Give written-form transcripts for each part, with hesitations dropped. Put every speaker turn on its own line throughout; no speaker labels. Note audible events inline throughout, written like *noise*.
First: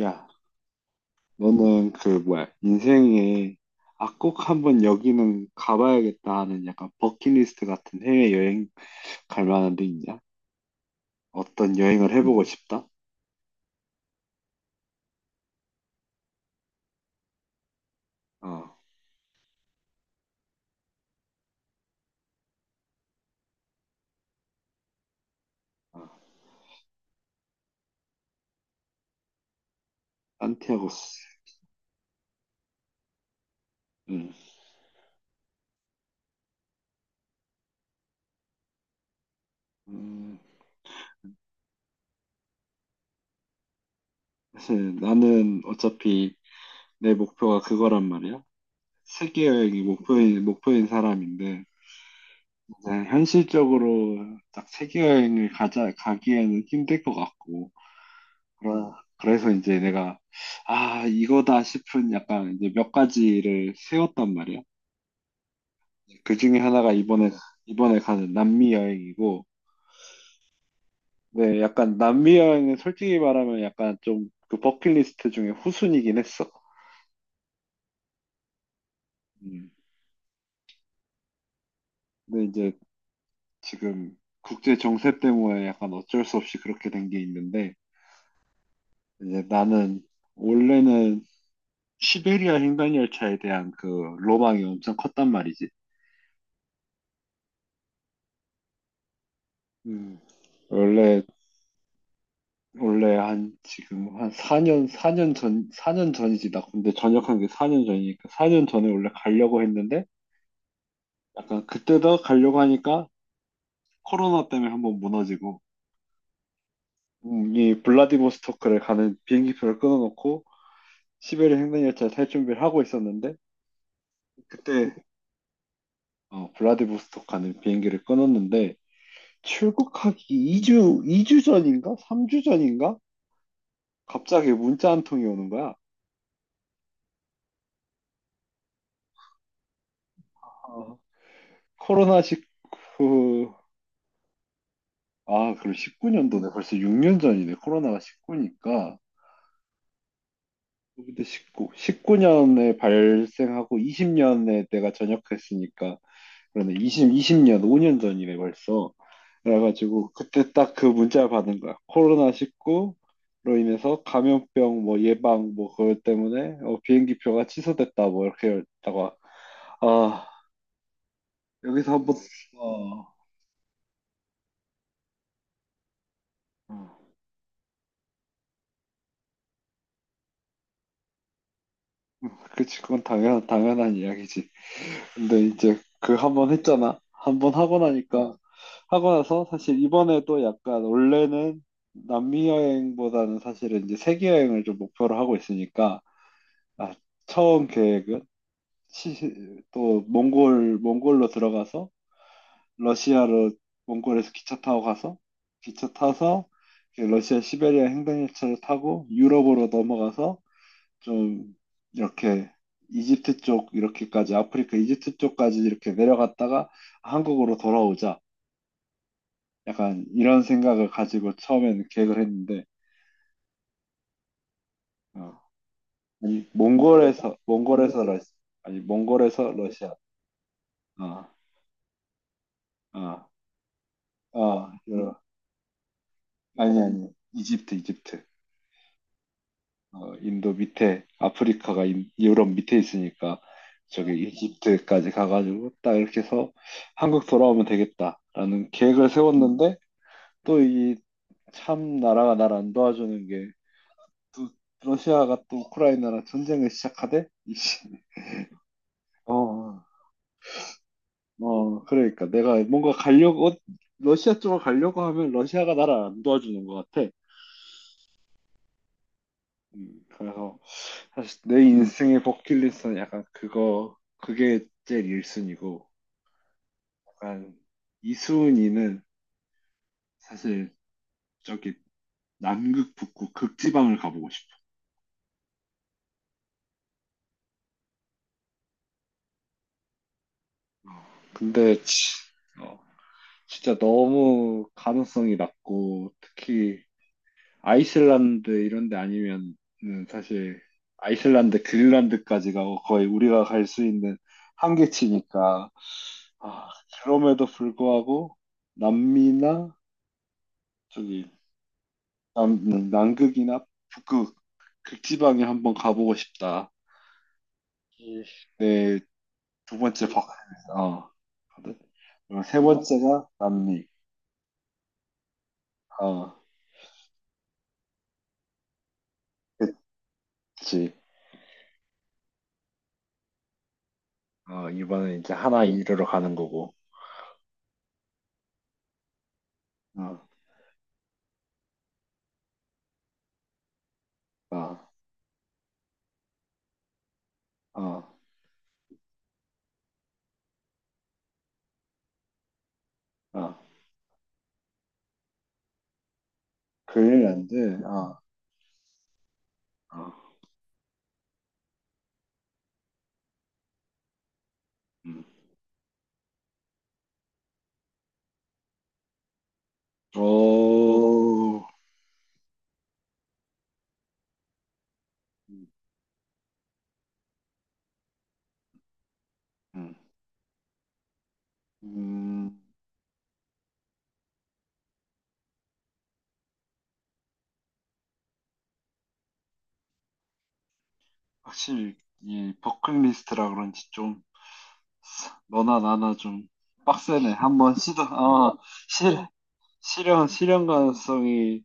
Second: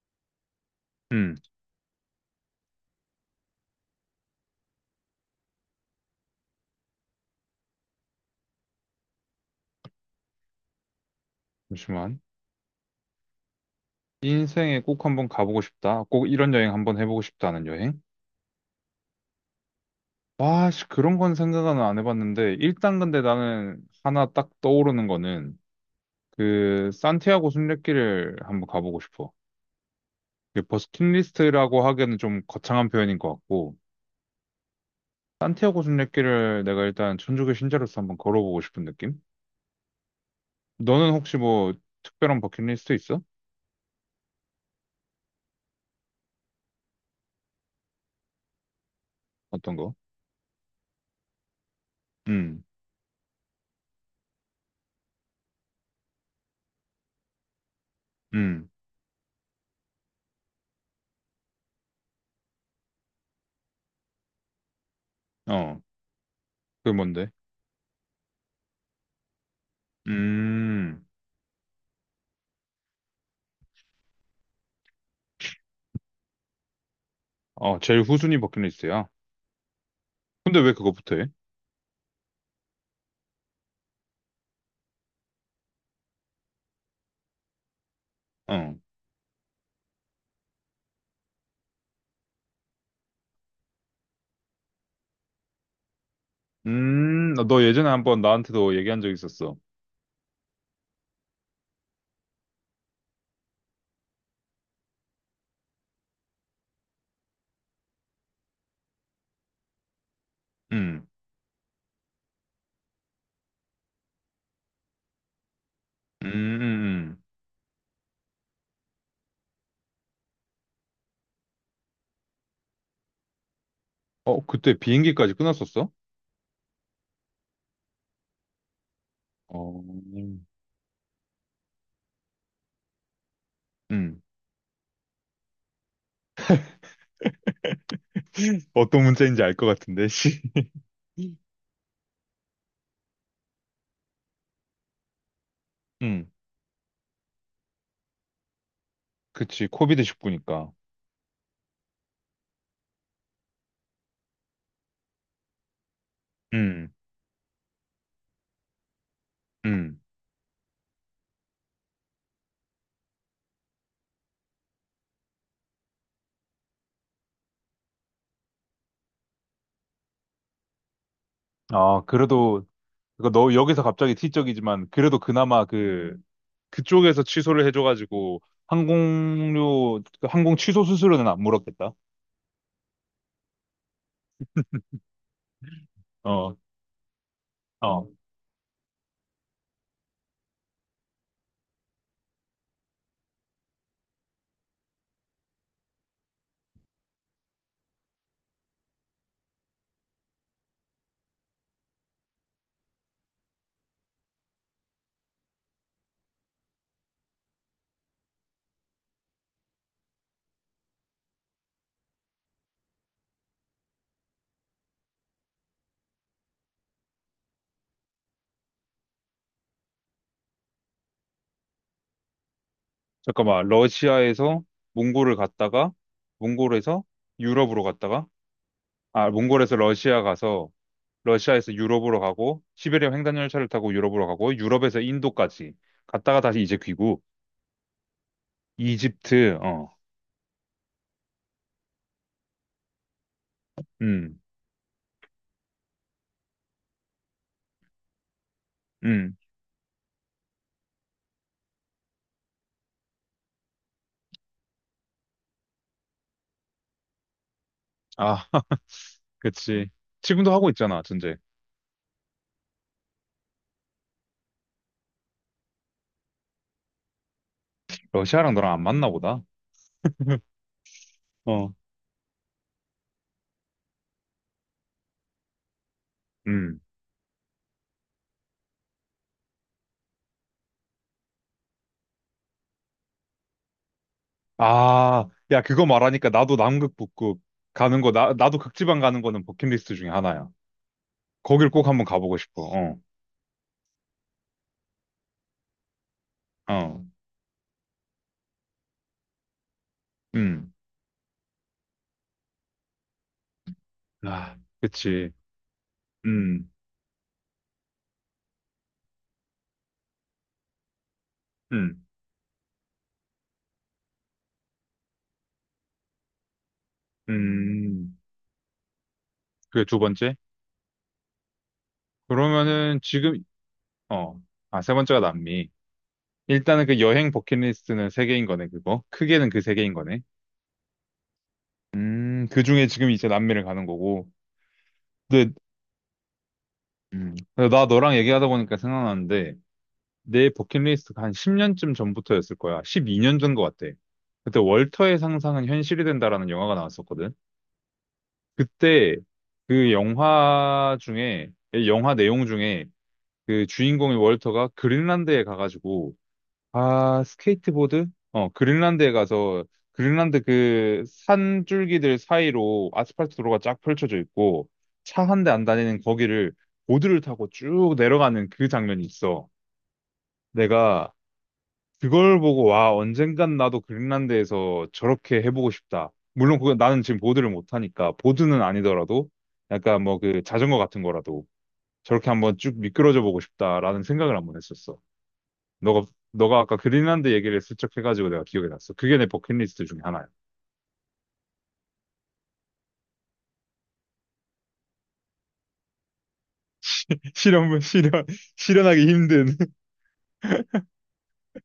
야,
음,
너는 그 뭐야 인생에 아 꼭 한번 여기는 가봐야겠다 하는 약간 버킷리스트 같은 해외 여행 갈 만한 데 있냐? 어떤 여행을
잠시만.
해보고 싶다?
인생에 꼭 한번 가보고 싶다. 꼭 이런 여행 한번 해보고 싶다는 여행?
어,
와, 씨, 그런 건 생각은 안 해봤는데, 일단 근데 나는 하나 딱 떠오르는 거는,
어,
그, 산티아고 순례길을 한번 가보고 싶어. 그
산티아고스.
버스킷리스트라고 하기에는 좀 거창한 표현인 것 같고,
음,
산티아고 순례길을 내가 일단 천주교 신자로서 한번 걸어보고 싶은 느낌?
음,
너는 혹시 뭐, 특별한 버킷리스트 있어?
사실 나는 어차피 내 목표가 그거란 말이야. 세계
어떤
여행이
거?
목표인 사람인데,
음,
이제 현실적으로 딱 세계 여행을 가자 가기에는 힘들 것 같고.
음,
그러- 그래서 이제 내가, 아, 이거다 싶은 약간 이제 몇 가지를 세웠단 말이야.
어,
그 중에
그
하나가 이번에,
뭔데?
이번에 가는 남미 여행이고,
음.
네, 약간 남미 여행은 솔직히 말하면 약간 좀 그 버킷리스트 중에 후순이긴 했어.
어, 제일 후순위 버킷리스트야.
음.
근데 왜 그거부터 해?
근데 이제 지금 국제 정세 때문에 약간 어쩔 수 없이 그렇게 된 게 있는데,
어.
이제 나는 원래는 시베리아 횡단열차에 대한 그 로망이 엄청 컸단 말이지.
너 예전에 한번 나한테도 얘기한 적 있었어.
음. 원래 원래 한 지금 한 4년 사 년 전 사 년 전이지 나. 근데 전역한 게 4년 전이니까 4년 전에 원래 가려고 했는데,
음,
약간 그때도 가려고 하니까 코로나 때문에 한번 무너지고,
음, 음.
이 블라디보스토크를 가는 비행기표를 끊어놓고 시베리아 횡단열차 탈 준비를 하고 있었는데,
어, 그때
그때
비행기까지 끊었었어?
어, 블라디보스토크 가는 비행기를 끊었는데,
어,
출국하기
음.
2주 이 주 전인가 3주 전인가
음.
갑자기 문자 한 통이 오는 거야.
*laughs* 어떤 문제인지 알 것 같은데, 씨.
어,
*laughs*
코로나 19. 아, 그럼
음,
19년도네. 벌써 6년 전이네. 코로나가 19니까.
그치. 코비드 19니까.
그때 19, 19년에 발생하고 20년에 내가 전역했으니까. 그러네.
음,
20, 20년, 5년 전이네, 벌써.
음.
그래가지고, 그때 딱 그 문자를 받은 거야. 코로나19로 인해서 감염병 뭐 예방 뭐 그것 때문에 어, 비행기 표가 취소됐다 뭐 이렇게 했다가, 아, 여기서
아,
한번,
그래도,
어,
그거 너 여기서 갑자기 티적이지만, 그래도 그나마 그, 그쪽에서 취소를 해줘가지고, 항공료, 그 항공 취소 수수료는 안 물었겠다.
그치, 그건 당연한 이야기지. 근데 이제 그 한 번
어,
했잖아. 한 번 하고
어.
나니까, 어, 하고 나서 사실 이번에 또 약간 원래는 남미 여행보다는 사실은 이제 세계 여행을 좀 목표로 하고 있으니까, 아, 처음 계획은 또 몽골로 들어가서 러시아로, 몽골에서 기차 타고 가서 기차 타서 이렇게 러시아 시베리아 횡단열차를 타고 유럽으로 넘어가서 좀 이렇게 이집트 쪽 이렇게까지 아프리카 이집트 쪽까지 이렇게 내려갔다가 한국으로 돌아오자 약간 이런 생각을 가지고 처음에는 계획을 했는데,
잠깐만, 러시아에서 몽골을
어,
갔다가,
아니
몽골에서
몽골에서
유럽으로
몽골에서 러시
갔다가,
아니
아,
몽골에서
몽골에서
러시아,
러시아 가서, 러시아에서 유럽으로 가고, 시베리아
어어어,
횡단열차를 타고 유럽으로 가고, 유럽에서 인도까지 갔다가 다시 이제
아니 아니
귀국.
이집트,
이집트, 어,
어 인도 밑에 아프리카가 유럽 밑에 있으니까 저기
음,
이집트까지 가가지고 딱 이렇게 해서 한국 돌아오면 되겠다라는 계획을
음.
세웠는데, 또 이 참 나라가 나를 안 도와주는 게, 또 러시아가 또 우크라이나랑 전쟁을 시작하대? 이씨.
아, *laughs*
어,
그치. 지금도 하고 있잖아, 전제.
어, 그러니까 내가 뭔가 가려고 어, 러시아 쪽으로 가려고 하면 러시아가 나를 안 도와주는 것 같아.
러시아랑 너랑 안 맞나 보다.
그래서 사실 내
어,
인생의 버킷리스트는 약간 그거 그게 제일 1순위고,
음.
약간 2순위는 사실 저기 남극 북극 극지방을 가보고 싶어.
아, 야, 그거 말하니까 나도 남극 북극 가는 거, 나도 극지방 가는 거는 버킷리스트 중에 하나야. 거길
근데
꼭
치,
한번 가보고 싶어.
어,
어,
진짜 너무 가능성이 낮고, 특히
어.
아이슬란드 이런 데 아니면 사실
음,
아이슬란드, 그린란드까지가 거의 우리가 갈 수 있는
아, 그치.
한계치니까. 아,
음,
그럼에도 불구하고 남미나 저기
음,
남, 남극이나 북극 극지방에 한번 가보고 싶다.
음.
이 네, 두
그게 두
번째 박,
번째?
어. 그리고 세
그러면은
번째가
지금,
남미.
어, 아, 세 번째가 남미.
어,
일단은 그 여행 버킷리스트는 세 개인 거네, 그거. 크게는 그 세 개인 거네.
그치.
그 중에 지금 이제 남미를 가는 거고.
어, 이번엔 이제
근데,
하나 이르러 가는 거고.
근데 나 너랑 얘기하다 보니까 생각나는데,
어,
내 버킷리스트가 한 10년쯤 전부터였을 거야. 12년 전 거 같아. 그때
어,
월터의 상상은 현실이 된다라는 영화가 나왔었거든.
어,
그때 그 영화 중에, 예, 영화 내용 중에
어.
그 주인공인 월터가 그린란드에 가가지고, 아,
그린란드.
스케이트보드?
어,
어, 그린란드에 가서,
어,
그린란드 그 산줄기들 사이로 아스팔트 도로가 쫙 펼쳐져 있고, 차
음.
한 대 안 다니는 거기를 보드를 타고 쭉 내려가는 그 장면이 있어. 내가
오,
그걸 보고 와 언젠간 나도 그린란드에서 저렇게
음,
해보고 싶다. 물론 그건 나는 지금 보드를 못하니까 보드는 아니더라도
음,
약간 뭐 그 자전거 같은 거라도 저렇게
음.
한번 쭉 미끄러져 보고 싶다라는 생각을 한번 했었어. 너가 너가 아까 그린란드 얘기를 슬쩍 해가지고 내가 기억이 났어. 그게 내 버킷리스트 중에 하나야.
확실히 이 버킷리스트라 그런지 좀 너나 나나 좀 빡세네.
*laughs*
한번
실현 실현 실현하기
실,
힘든 *laughs*
실현 가능성이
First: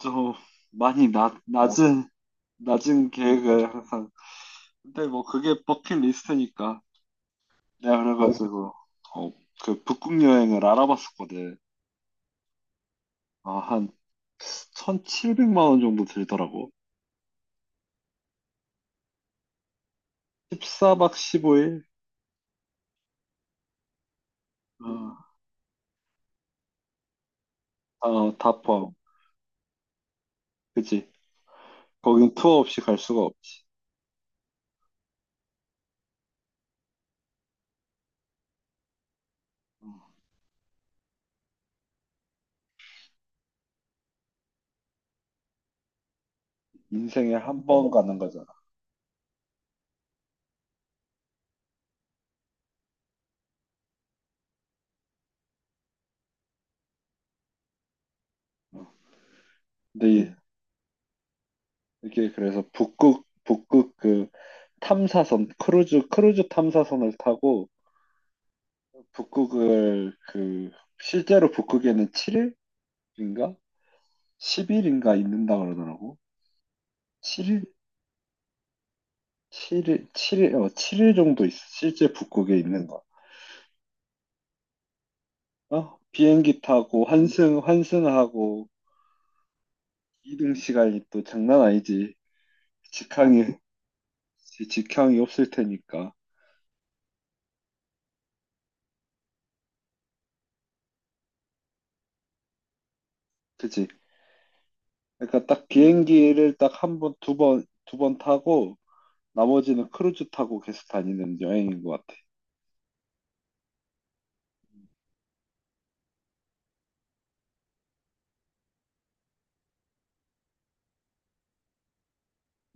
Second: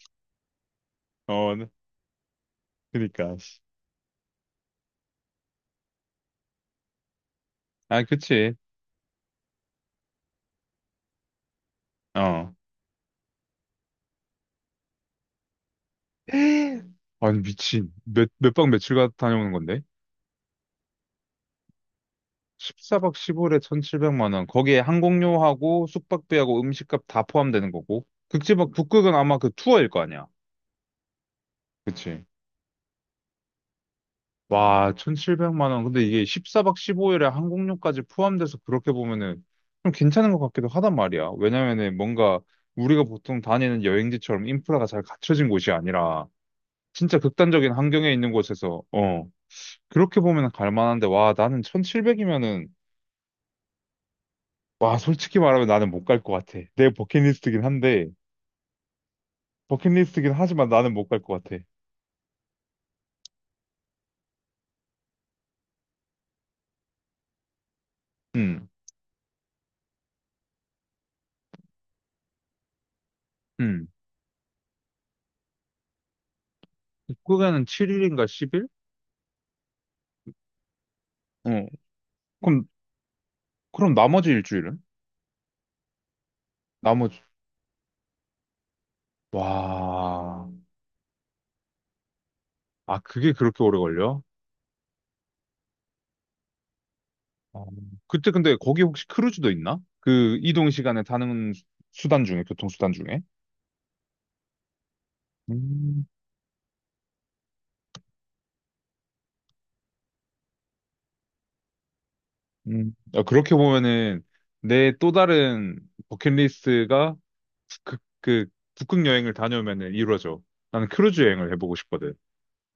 좀 많이 낮,
어
낮은, 낮은
그니까
계획을 항상. 근데 뭐 그게 버킷리스트니까. 내가
아 그치
그래가지고 어, 그 북극 여행을 알아봤었거든.
어 *gasps*
아, 한 1,700만 원 정도 들더라고.
*laughs* 아니 미친 몇 박 며칠 가 다녀오는 건데?
14박 15일?
14박 15일에 1,700만 원. 거기에
어,
항공료하고 숙박비하고 음식값 다 포함되는 거고.
어, 다
극지박
포함.
북극은 아마 그 투어일 거 아니야.
그치?
그치?
거긴 투어 없이 갈 수가 없지.
와, 1,700만 원. 근데 이게 14박 15일에 항공료까지 포함돼서 그렇게 보면은 좀 괜찮은 것 같기도 하단 말이야. 왜냐면은 뭔가 우리가 보통 다니는 여행지처럼 인프라가 잘 갖춰진 곳이 아니라 진짜
인생에 한
극단적인
번
환경에
가는
있는
거잖아.
곳에서 어, 그렇게 보면 갈 만한데 와, 나는 1,700이면은 와, 솔직히 말하면 나는 못 갈 것 같아. 내 버킷리스트긴 한데
근데
버킷리스트긴 하지만 나는 못 갈 것 같아.
이게 그래서 북극, 북극 그 탐사선, 크루즈 탐사선을 타고
응
북극을 그 실제로 북극에는 7일인가?
응.
10일인가 있는다 그러더라고.
북극에는 7일인가 10일?
7일, 칠일 어, 칠일 정도
어.
실제 북극에
그럼,
있는 거.
그럼 나머지 일주일은?
어? 비행기 타고
나머지,
환승하고.
와.
이동 시간이 또 장난 아니지.
아, 그게
직항이,
그렇게 오래 걸려?
직항이 없을 테니까.
어. 그때 근데 거기 혹시 크루즈도 있나? 그 이동 시간에 타는 수- 수단 중에, 교통수단 중에?
그치? 그러니까 딱
음,
비행기를 딱 한 번, 두 번, 타고 나머지는 크루즈 타고 계속 다니는 여행인 것 같아.
야, 그렇게 보면은 내 또 다른 버킷리스트가 그 북극 여행을 다녀오면은 이루어져. 나는 크루즈 여행을 해보고 싶거든.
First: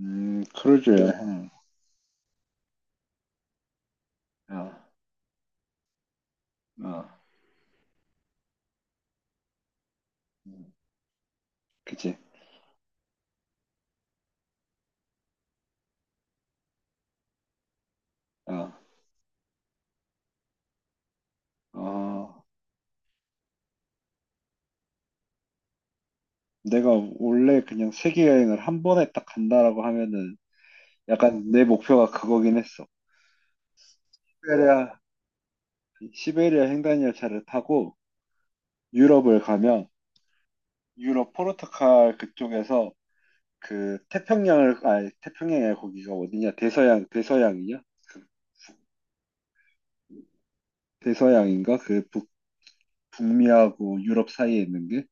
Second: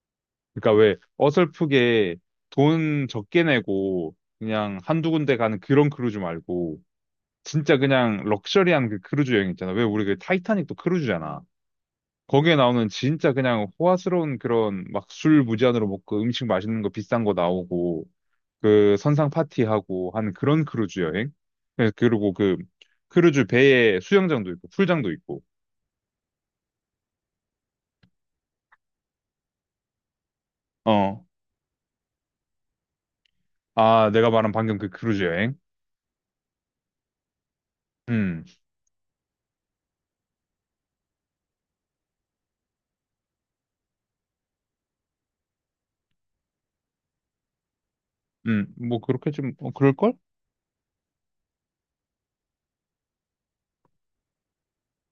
그러니까
크루즈
왜
여행.
어설프게 돈 적게 내고 그냥
아,
한두 군데 가는 그런 크루즈 말고
아,
진짜 그냥 럭셔리한 그 크루즈 여행 있잖아. 왜 우리 그
음,
타이타닉도 크루즈잖아.
그치?
거기에 나오는 진짜 그냥 호화스러운 그런 막 술 무제한으로 먹고 음식 맛있는 거 비싼 거 나오고
아,
그 선상 파티하고 하는 그런 크루즈 여행. 그- 그리고
아.
그 크루즈 배에 수영장도 있고 풀장도 있고.
내가 원래 그냥 세계 여행을 한 번에 딱 간다라고 하면은
어.
약간 내 목표가 그거긴 했어.
아, 내가 말한 방금
시베리아,
그 크루즈 여행.
시베리아 횡단열차를 타고
음.
유럽을 가면 유럽 포르투갈 그쪽에서 그 태평양을, 아니 태평양이 거기가 어디냐? 대서양이냐? 그
음. 뭐 그렇게 좀 어, 그럴걸?
대서양인가? 그 북, 북미하고 유럽 사이에 있는 게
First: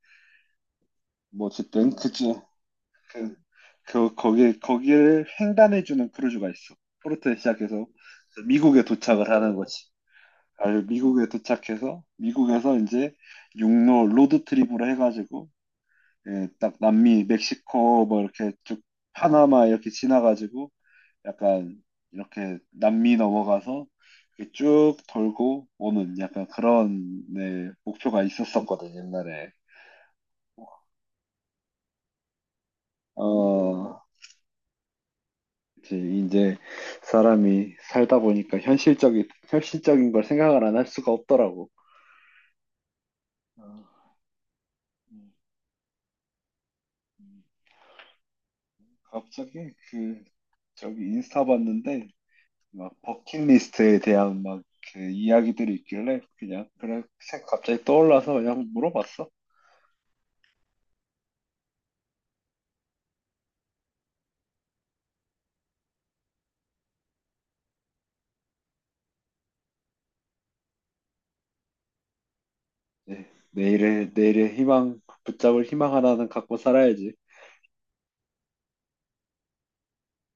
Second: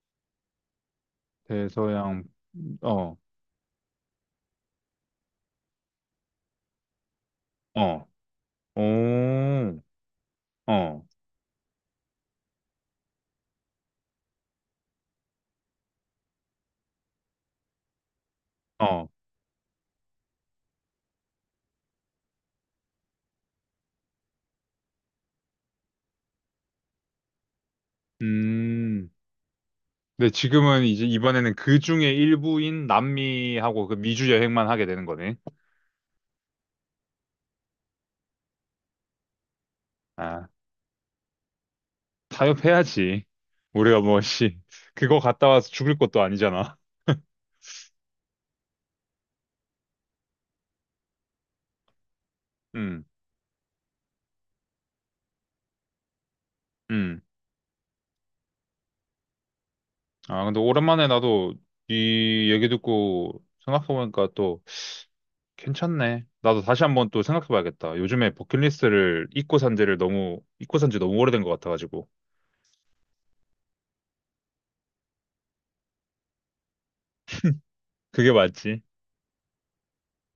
뭐어쨌든
대서양,
그중,
어,
그, 그 거기를 횡단해주는 크루즈가 있어. 포르투에 시작해서
어,
미국에 도착을 하는
오,
거지. 아
어,
미국에 도착해서 미국에서 이제 육로 로드트립으로 해가지고 예, 딱 남미 멕시코 뭐 이렇게 쭉
어,
파나마 이렇게 지나가지고 약간 이렇게 남미 넘어가서 이렇게 쭉 돌고 오는 약간 그런 네, 목표가 있었었거든
음.
옛날에.
근데 지금은 이제 이번에는 그 중에 일부인 남미하고 그
어,
미주 여행만 하게 되는 거네.
이제 사람이 살다 보니까 현실적인 걸
아,
생각을 안 할 수가 없더라고.
타협해야지.
어,
우리가 뭐, 씨, 그거
음,
갔다 와서 죽을 것도 아니잖아.
음. 갑자기 그 저기 인스타 봤는데 막
음,
버킷리스트에 대한 막 그 이야기들이 있길래 그냥 그래
음.
갑자기 떠올라서 그냥 물어봤어.
아, 근데 오랜만에 나도 이 얘기 듣고 생각해보니까 또 괜찮네. 나도 다시 한번 또 생각해봐야겠다. 요즘에 버킷리스트를 잊고 산 지를 너무, 잊고 산지 너무 오래된 것 같아가지고.
네, 내일의 희망, 붙잡을 희망 하나는 갖고 살아야지.
그게 맞지.